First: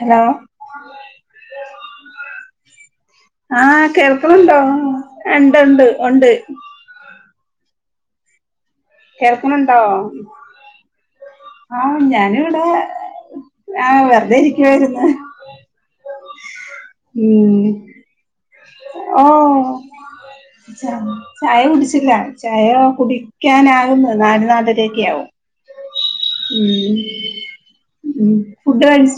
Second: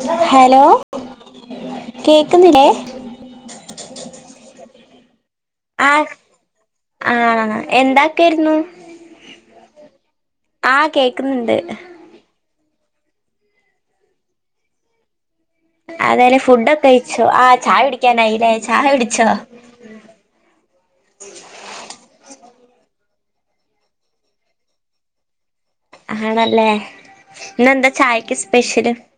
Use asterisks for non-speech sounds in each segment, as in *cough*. Hello hello കേക്കുന്നില്ലേ? ആഹ് കേൾക്കുന്നുണ്ടോ ഇണ്ട്ണ്ട് ആഹ് ഒണ്ട് ആഹ് എന്താക്കായിരുന്നു? കേൾക്കണുണ്ടോ? ആഹ് കേക്കണുണ്ട്. ആഹ് ഞാനിവടെ ആ വെറുതെ ഇരിക്കുവായിരുന്നു. അതെനെ ഫുഡൊക്കെകഴിച്ചോ ആ ഉം ചായ കുടിക്കാനായില്ലേ ചായകുടിച്ചോ? *inaudible* ചം ചായ കുടിച്ചില്ല ചായകുടിക്കാനാകുന്നു നാല് നാലെരൊക്കെയാകും. ആണല്ലേ ഉം, ഇന്നെന്താ ഉം ചായക്ക് സ്പെഷ്യല് ഫുഡകയ്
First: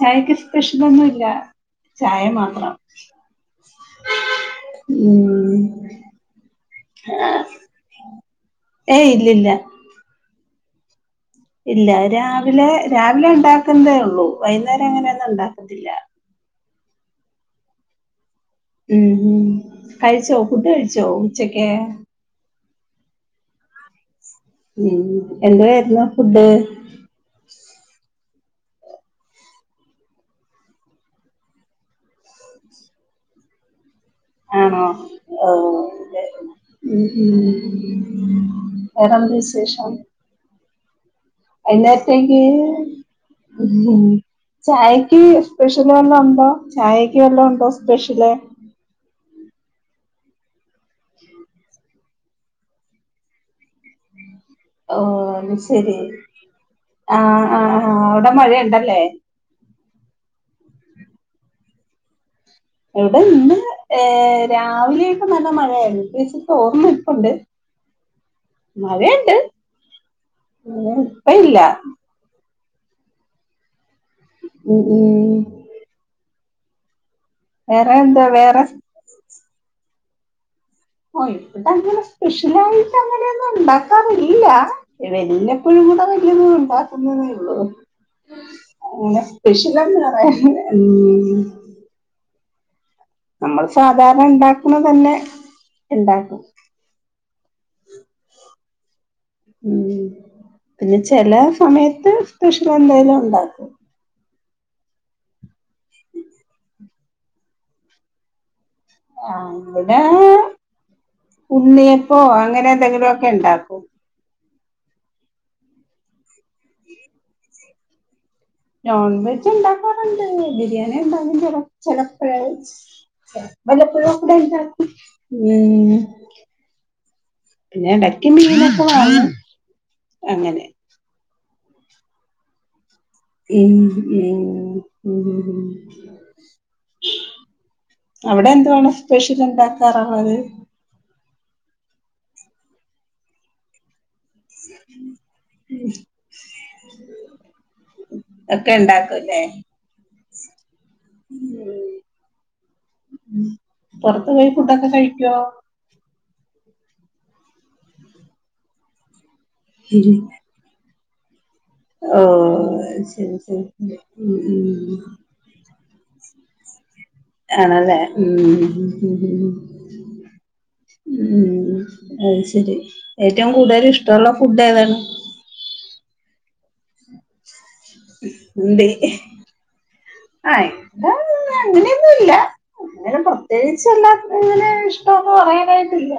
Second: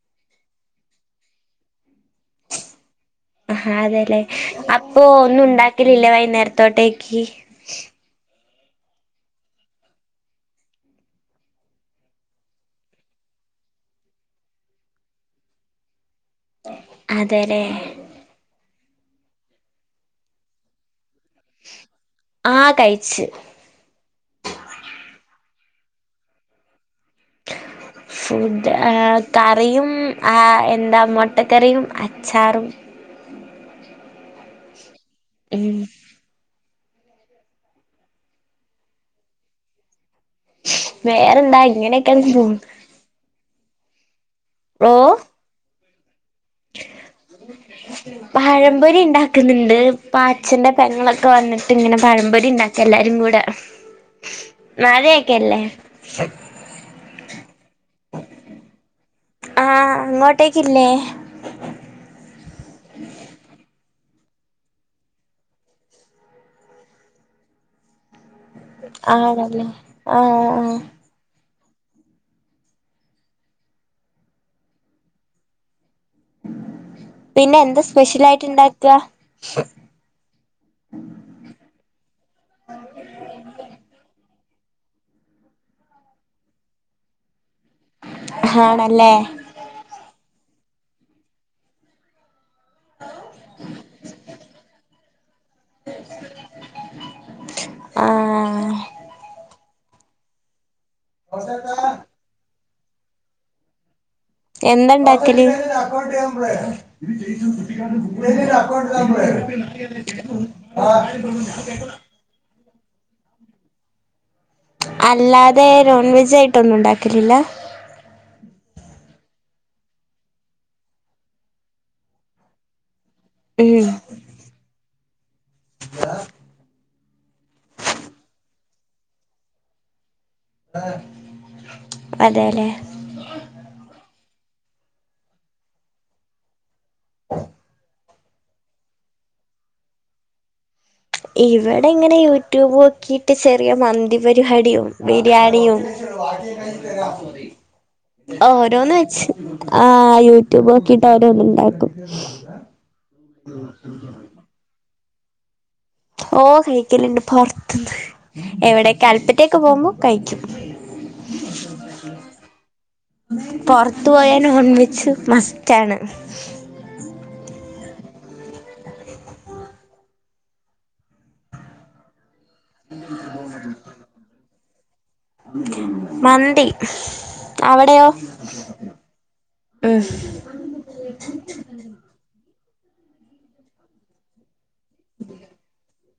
ചായക്ക് സ്പെഷലൊന്നുല്ല ചായമാത്രം. ആഹ് അതെലേ അപ്പൊ ഒന്നും ഉം ഉണ്ടാക്കലില്ലേ വൈകുന്നേരത്തോട്ടേക്ക്? ഏയ് ഇല്ല, ഇല്ല ഇല്ല രാവിലെ രാവിലെണ്ടാക്കുന്നതേ ഉള്ളൂ വൈന്നേരം അങ്ങനെയൊന്നും ഉണ്ടാക്കത്തില്ല. അതെലേ? ഉം, ഉം കഴിച്ചോ ഫുഡ്കഴിച്ചോ ഉച്ചക്ക്? ആഹ് കയ്ച്ച്. ഉം എന്തുവായിരുന്നു ഫുഡ്? ഫുഡ് കറിയുംആ എന്താ മൊട്ടക്കറിയും, അച്ചാറും. ആണോ ഉം ഓഹ്. ഉം, ഉം വേറെന്ത്‌വിശേഷം? വേറെന്താ? ഇങ്ങനെയൊക്കെയങ്ങ് അയ്നേരത്തെക് പോണ് ഹ് ഉം ഓഹ് ചായെക്ക് സ്പെഷ്യല് വല്ലോംഉണ്ടോ? പഴംപൊരി ഇണ്ടാക്കുന്നുണ്ട് പാച്ച്ന്റെ പെങ്ങളൊക്കെ വന്നിട്ട് ഇങ്ങനെ പഴമ്പൊരി ഉണ്ടാക്ക എല്ലാരും കൂടെ ഓഹ് അത് മഴക്കെല്ലേ ശരി ആഹ് ആഹ് ആഹ് അവിടെ മഴയുണ്ടല്ലേ ആഹ് അങ്ങോട്ടേക്കില്ലേ ഇവിടെ ഇന്ന് ഏഹ് രാവിലെ ഒക്കെ നല്ല മഴയായിരുന്നു ഇപ്പ ച്ചി തോർന്ന് ഇപ്പ്ണ്ട് മഴണ്ട് ആണല്ലേ ആഹ് ആഹ് ഇപ്പ ഇല്ല ഉം ഉം പിന്നെ എന്താ വേറെ സ്പെഷ്യലായിട്ട് വേറെ ഇണ്ടാക്കാ ഓ ഇവീടങ്ങനെ സ്പെഷലായിട്ട അങ്ങനെയൊന്നും ഇണ്ടാക്കാറില്ലാ വെല്ലപ്പോഴും കൂടെ വലിയതൂ ഉണ്ടാക്കുന്നതേ ഉള്ളൂ ആണല്ലേ അങ്ങനെ സ്പെഷലെന്ന് പറയാന് ഉം നമ്മൾ സാധാരണ ഇണ്ടാക്ണതെന്നെ ഇണ്ടാക്കും ആഹ് ഉം പിന്നെ ചെല സമയത്ത് സ്പെഷ്യലെന്തേലും ഉണ്ടാക്കും എന്ത ഇണ്ടാക്കല് ആ ഇവിടെ *inaudible* പ്പോ അങ്ങനെ എന്തെങ്കിലും ഒക്കെ ഇണ്ടാക്കും അല്ലാതെ നോൺ വെജ് ആയിട്ടൊന്നും ഉണ്ടാക്കലില്ല നോൺ വെജ് ഉണ്ടാക്കാറുണ്ട് ബിരിയാണി ഇണ്ടാക്കും ചെല ചെലപ്പഴ് ഉം വല്ലപ്പോഴും കൂടെ ഉണ്ടാക്കും മ് പിന്നെ ഇടക്ക് മീനൊക്കെ വാങ്ങും അങ്ങനെ അതെല്ലേ മ് മ് മ് അവിടെ എന്തുവാണ് സ്പെഷ്യല് ഇണ്ടാക്കാറുള്ളത് ഇവിടെ ഇങ്ങനെ യൂട്യൂബോക്കീട്ട് ചെറിയ മന്തി പരിഹാടിയും ബിരിയാണിയും ഒക്കെ ഓരോന്ന് വെച്ച് ഉണ്ടാക്കുംല്ലേ ആഹ് യൂട്യൂബോക്കീട്ട് ഓരോന്ന് ഇണ്ടാക്കും ഉം പോറത്ത് പോയി ഫുഡൊക്കെ കഴിക്കോ? ഓ കഴിക്കലിണ്ട് പോർത്ത്ന്ന് എവിടെ കൽപ്പറ്റേക്ക് പോകുമ്പോ കഴിക്കും. ഓ ശരി ശരി ശരി. പോറത്ത് ഉം പോയാ നോൺ ഉം വെജ്ജ് മസ് റ്റാണ്. ആണല്ലേ? ഉം ഉം ഹ് ഹ് ഹ് ഉം അത് ശരി ഏറ്റവും കൂടുതൽ ഇഷ്ടള്ള ഫുഡ് ഏതാണ്.? മന്തി. അവിടെയോ ന്തി.. ഉം ആഹ് എന്താണ് അങ്ങനെയൊന്നും ഇല്ല അങ്ങനെ പ്രത്യേകിച് എല്ലാം ഇങ്ങനെ ഇഷ് ഇഷ്ട്ടം എന്ന് പറയാനാട്ടില്ല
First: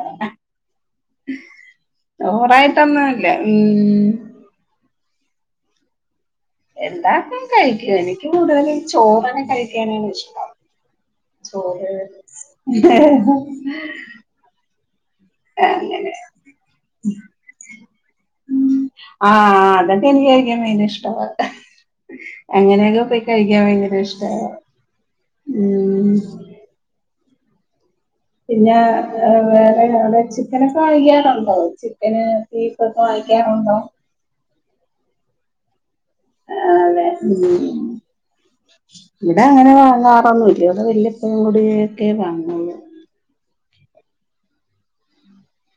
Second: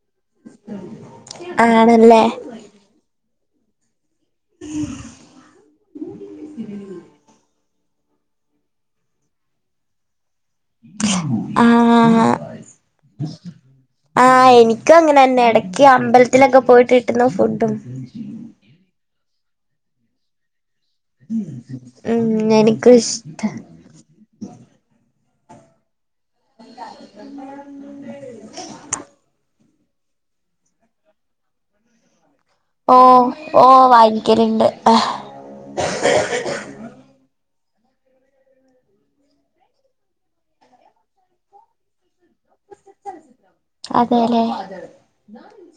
ആണല്ലേ അങ്ങനെ ടന്നുല്ല ഉം *inaudible* എന്താക്ക കഴിക്കും എനിക്ക് കൂടുതല് ചോറാണ് കഴിക്കാനാണ് ഇഷ്ടം. ആ ചോറ് *unintelligible* ആഹ് എനിക്കും അങ്ങനെന്നെ എടക്ക് അങ്ങനെ അമ്പലത്തിലൊക്കെ പോയിട്ട് കിട്ടുന്ന ഫുഡും. ഉം ആഹ് അതെക്കെ എനിക്ക് കഴിക്കാ ഭയകരഷ് ട്ടവാ ഉം എനിക്കും അങ്ങനെയൊക്കെ പോയി ഇഷ്ട കഴിക്കാൻ ഭയങ്കര ഇഷ്ട വാ ഉം *unintelligible* പിന്നെ വേറെ അവടെ ചിക്കനൊക്കെ കാഴിക്കാറുണ്ടോ? ചിക്കന് ബീഫൊക്കെ ഓഹ് ഓ വാങ്ങിക്കാറുണ്ടോ വാങ്ങിക്കലിണ്ട്. ആഹ് അതെ ഉം. ഇവിടെ അങ്ങനെ വാങ്ങാറൊന്നു ഇല്ല. ഇവിടെ വല്ലപ്പോഴും കൂടി ഒക്കെ വാങ്ങുള്ളു. അതെലെ?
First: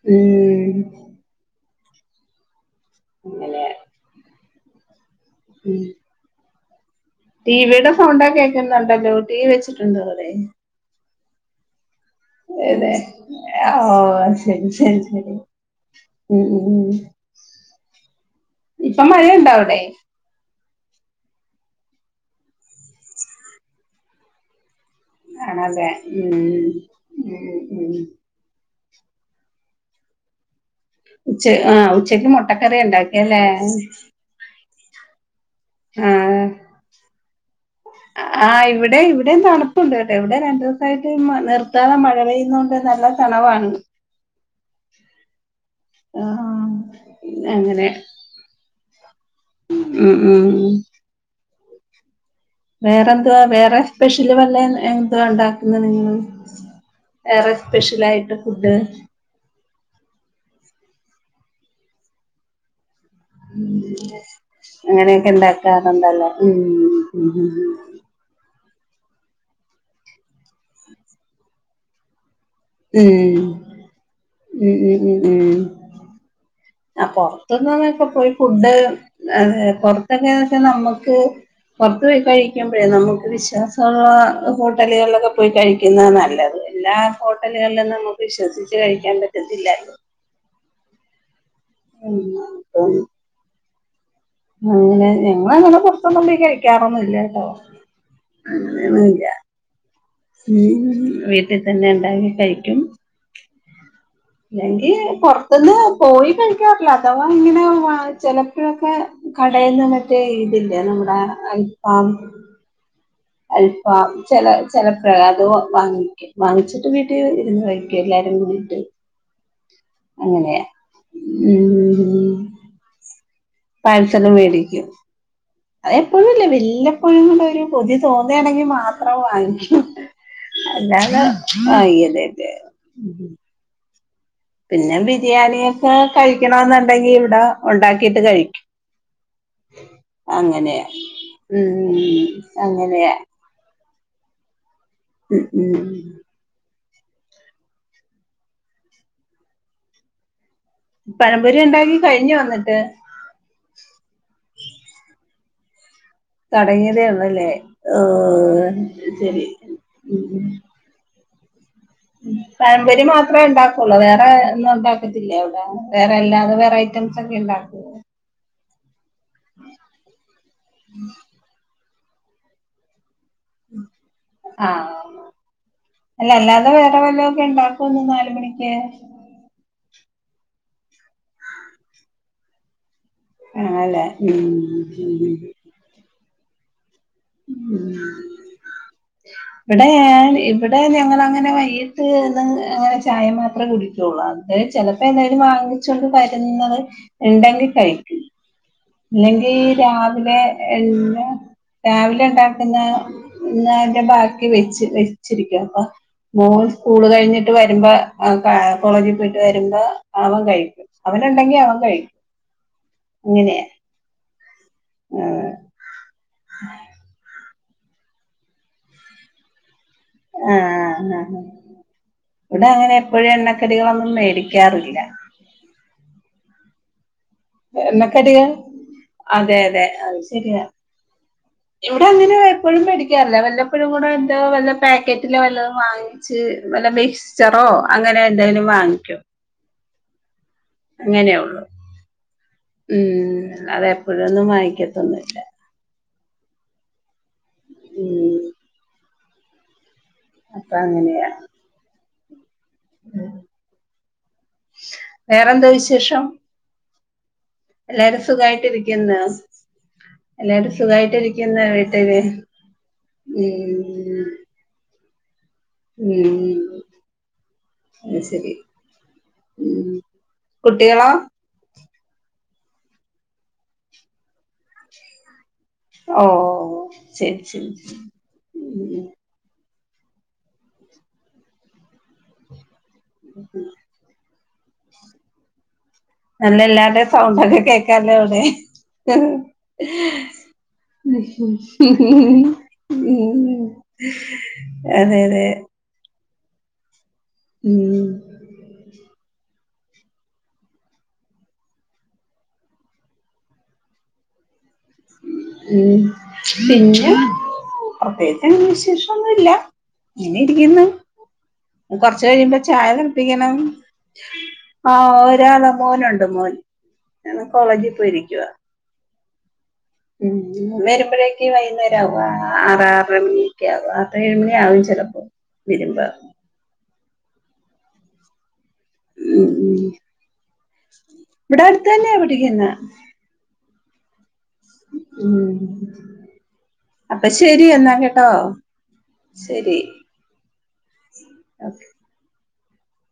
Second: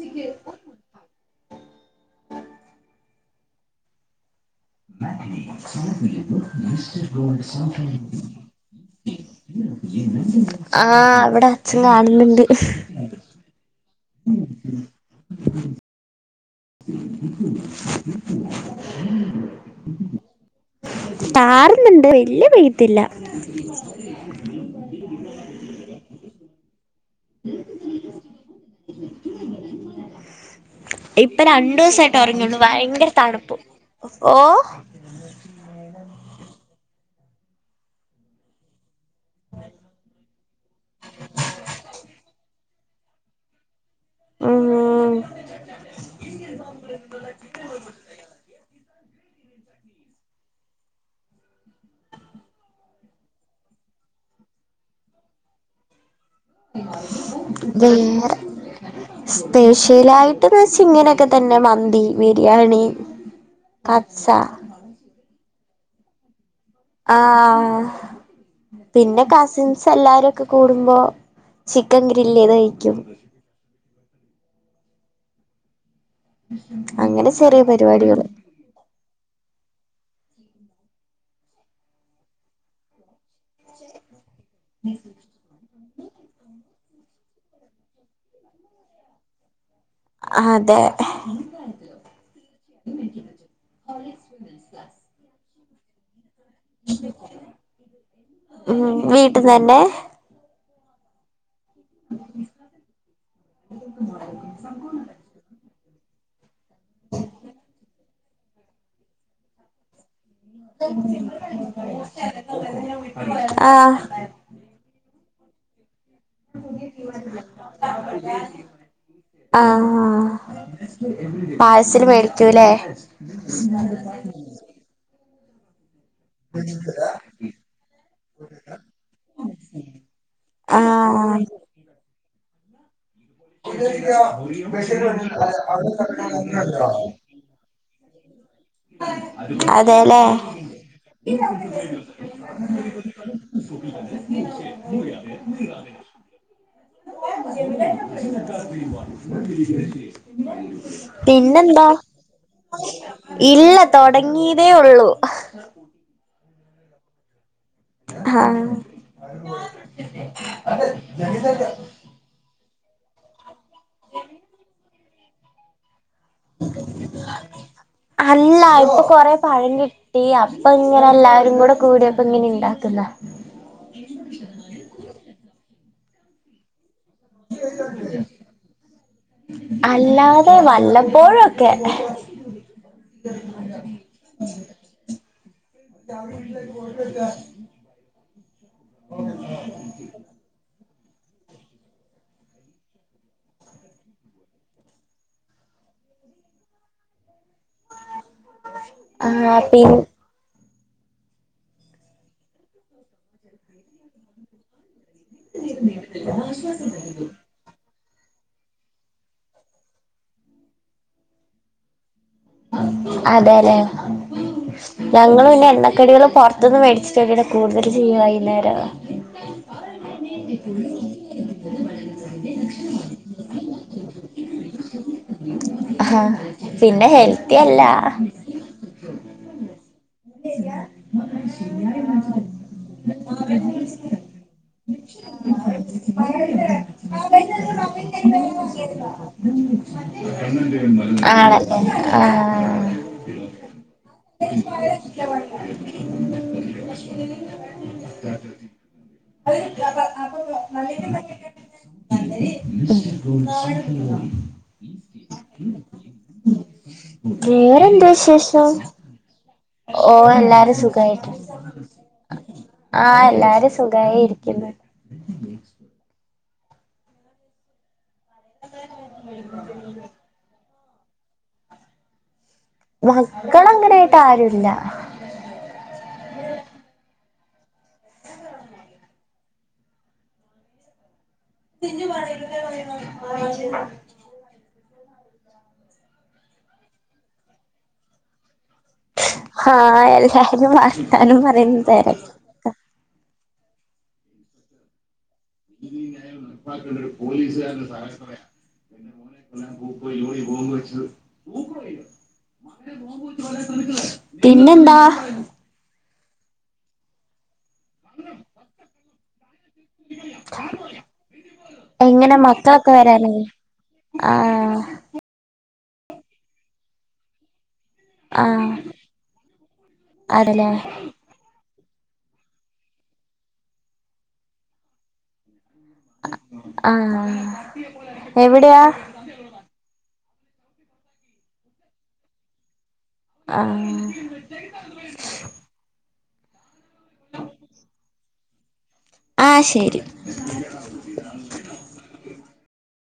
ഉം... *inaudible* ഇന്നലെ. *unintelligible* ടിവിടെ സൗണ്ടൊക്കെ കേക്കു ക്കുന്നുണ്ടല്ലോ, ടി വി വെച്ചിട്ടുണ്ടോ അവിടെ? ആഹ്, ഇവിടെ അച്ഛൻ കാണുന്നുണ്ട്. എവിടെ? ഓഹ് ശരി ശരി ശരി. ഉം ഉം, ഇപ്പൊൾം മഴണ്ടോ അവിടെ? താറുന്നുണ്ട്, വല്ല്യ വെയ്ത്തില്ല. ആണല്ലെ? ഉം ഉം ഉം. *unintelligible* ഇപ്പൊ ഉച്ച ആ രണ്ടിവസായിട്ട് ഉച്ചക്ക് ഒറങ്ങണു. മുട്ടക്കറി ഭയങ്കര ഉണ്ടാക്കിയല്ലേ തണുപ്പും. ഓ... ആഹ് ആ, ഇവിടെ ഇവിടെയും തണുപ്പുണ്ട്ട്ടൊ, ഇവിടെ രണ്ടൂസായിട്ട് നിർത്താതെ മഴ പെയ്യുന്നോണ്ട് നല്ല തണവാണ്. ഉംഉം. ആഹ് ആഹ്, പിന്നെ അങ്ങനെ... ഉം ഉം. വേറെ എന്തുവാ? വേറെ സ്പെഷ്യല് വല്ല എന്തുവാ ഉണ്ടാക്കുന്നത്? നിങ്ങള്- വേറെ സ്പെഷ്യൽ വേറെ ആയിട്ട് ഫുഡ്? സ്പെഷ്യലായിട്ട്ന്ന് വെച്ച ഇങ്ങനെയൊക്കെ തന്നെ മന്തി ബിരിയാണി. കബ്സ അങ്ങനെയൊക്കെ ഇണ്ടാക്കാറുണ്ടല്ലേ? ആഹ്. പിന്നെ കസിൻസ് എല്ലാരൊക്കെ കൂടുമ്പോ ചിക്കൻ ഗ്രില്ലിത് കഴി. ഉം, ഉ ഉം ഉ ഉം... ആ അങ്ങനെ ചെറിയ പൊർത്തുന്ന്ന്നൊക്കെ പരിപാടികള് പോയി ഫുഡ് അതെ പൊറത്തൊക്കെയന്ന് വച്ചാ നമ്മുക്ക്. പൊറത്തു പോയി കഴിക്കുമ്പഴേ നമുക്ക് വിശ്വാസൊള്ളേ ഹോട്ടലുകളിലൊക്കെ.. പോയി കഴിക്കുന്ന നല്ലത്. എല്ലാ ഹോട്ടലുകളിലും നമുക്ക് വിശ്വസിച്ച് കഴിക്കാൻ പറ്റത്തില്ല. അതെ. *unintelligible* അങ്ങനെ ഞങ്ങള ങ്ങനെ പുറതൊ ന്നും പോയി കഴി കാറൊന്നില്ലട്ടൊ, അങ്ങെനെ ഉം ഒന്നും ഇല്യ. വീട്ടിൽ തന്നെ സമയം ഉണ്ടെങ്കിൽ വീട്ടിൽ തന്നെ ഉണ്ടാക്കി കഴിക്കും. *unintelligible* ഇല്ലെങ്കി പുറത്തുന്ന് പോയി കഴിക്കാറില്ല. അഥവാ ഇങ്ങനെ ചില... പ്പോഴൊക്കെ കടെന്ന് മറ്റേ ഇതില്ലേ നമ്മുടെ അൽഫാമ്. ആഹ് അൽഫാമ് ചില ചിലപ അത് വാങ്ങും. വാങ്ങിച്ചിട്ട് വീട്ടിൽ ഇരുന്ന് കഴിക്കും എല്ലാരും കൂടിട്ട്. അ ആഹ്, അങ്ങനെയാ പായ്സൽ മേടിചൂലെ? പായ്സല് മേടിക്കും. അത എപ്പോഴും ഇല്ല. വല്ലപ്പോഴും ക ഒരു കൊതി തോന്നയാണെങ്കി മാത്രം വാങ്ങിക്കും. അല്ലാതെ ആഹ് വാങ്ങലില്ല *unintelligible* പിന്നെ ബിരിയാണി ഒക്കെ കഴിക്കണ എന്നുണ്ടെങ്കി ഇവിടെ ഉണ്ടാക്കിട്ട് കഴിക്കും. അതെലെ? അങ്ങനെയാ ഉം അങ്ങനെയാ ഉം ഉം *unintelligible* *unintelligible* പഴംപൊരി പിന്നെന്താ? ഉണ്ടാക്കി കഴിഞ്ഞോ എന്നിട്ട് ഇല്ല, തൊടങ്ങിതേ ഉള്ളൂ. തുടങ്ങിയതേള്ല്ലേ. ആഹ്. പയം മ്പോരി മാത്രമേ ഉണ്ടാക്കുള്ളൂ വേറെ ഒന്നും ഉണ്ടാക്കത്തില്ലേ അവിടെ. വേറെല്ലാതെ വേറെ ഐറ്റംസ് ഒക്കെ ഉണ്ടാക്കൂ. അല്ല ഇപ്പൊ കൊറെ പഴം കിട്ടി അപ്പൊ ഇങ്ങനല്ല. രും കൂടെ കൂടിയപ്പോ ഇങ്ങനെ ഉണ്ടാക്കുന്ന. ആ അല്ല അല്ലാതെ വേറെ വല്ല. ക്ക ഉണ്ടാക്കും ഒന്ന് നാല് മണിക്ക്. അല്ലാതെ വല്ലപ്പോഴൊക്കെ. ആല്ലേ ഉംആ ഹ് *unintelligible* ഉം ഇവിടെ ഇവിടെ ഞങ്ങളഅങ്ങനെ വൈകിട്ട് അങ്ങനെ ചായ മാത്ര കുടിക്കുള്ളൂ. അതായത് ചിലപ്പോ എന്തായാലും വാങ്ങിച്ചൊണ്ട് വരണത് ഉണ്ടെങ്കിൽ കഴിക്കും. ആ അല്ലെങ്കി പി രാവിലെ എല്ലാ. രാവിലെ ഉണ്ടാക്കുന്നന്റെ ബാക്കി വെച്ച്. ചിരിക്കഅപ്പ മോൻ സ്കൂള് കഴിഞ്. വരുമ്പോ കോളേജിൽ പോയിട്ട് വരുമ്പോ അവൻ കഴിക്കും അവനുണ്ടെങ്കി അവൻ കഴിക്കും. അങ്ങനെയാ അതെല്ലെ ഞങ്ങള് ആഹ് പിന്നെ എണ്ണക്കടികള് പുറത്ന്ന് മേടിച്ചിട്ടണ്. കൂടുതൽ ചെയീ വൈകുന്നേരം. ആ ആ ഇവിടെ അങ്ങനെ എപ്പോഴും എണ്ണക്കടികളൊന്നും മേടിക്കാറില്ല. ആഹ് പിന്നെ ഹേൽ. എണ്ണക്കടികള അതെ അതെ. ശരിയാ ഇവിടെ അങ്ങനെ എപ്പോഴും മേടിക്കാറില്ലേ വല്ലപ്പോഴും കൂടെ എന്താ വല്ല. പാക്കറ്റില് വല്ലതും വാങ്ങിച്ച് വല്ല മിക്സ്ചറോ അങ്ങനെ എന്തേലും വാങ്ങിക്കും. ആണല്ലേ ആ. ഉംഹ് അതെപ്പോഴൊന്നും വാങ്ങിക്കത്തൊന്നുല്ല. ഉംഹ് അപ്പോ അപ്പ അങ്ങനെയാ. *inaudible* വേറെന്താ വിശേഷം. വേറെന്താ എല്ലാരും വിശേഷം സുഖായിട്ടിരിക്കുന്ന. എല്ലാരും സുഖായിട്ട് ഇരിക്കുന്ന വീട്ടില് ആഹ് എല്ലാരും ഉം സുഖായി ഇരിക്കുന്നു ഉം അത്ശരി ഉം. കുട്ടികളോ? മക്കൾ അങ്ങനെയിട്ട് ആരുല്ല. ഓഹ ശരി ശരി. ഉം ഇജിനി പറഞ്ഞതന്നെ പറിണ് ശരി. നല്ല എല്ലാവരുടെ സൗണ്ടാക്കെ കേക്കാലോ അവിടെ. ആഹ ആഹ് എല്ലാരും ഏഹ. വർത്താനം പറയുന്ന തെരക്കാ ഉം അതെ അതെ ഇത് നടപ്പാക്കേണ്ട ഒരു പോലീസുകാരന്റെ ഉം സഹായത്തോടെയാ. എന്റെ മോന്റെ പൂക്കോഴി ജോലി പോകോവെച്. പിന്നെന്താ. ഉം പിന്ന. പ്രത്യേകിച്ച് വിശേഷന്നുല്ല അങ്ങനെ ഇരിക്കുന്നു. കൊറച്ചു എങ്ങനെ കഴിയുമ്പോ ചായ മക്കളൊക്കെ വരാനായി തിളപ്പിക്കണം ആഹ് ഒരാള് മോനുണ്ട്. മോൻ അവന് കോളേജിൽ പോയിരിക്കവാ. ആഹ് ഉം അതല്ലേ *unintelligible* വൈകുന്നേര ആവുക ആറാറര മണിയൊക്കെ ആക ആത്ര ഏഴ് മണി ആകും ചിലപ്പോ വരുമ്പ ആഹ എവിടെയാ ഉം ഉം ഇവിടെ അടുത്ത തന്നെയ പിടിക്കുന്ന ആഹ ഉ അപ്പൊ ശരി എന്നാ കേട്ടോ ശരി *inaudible* ഓക്കെ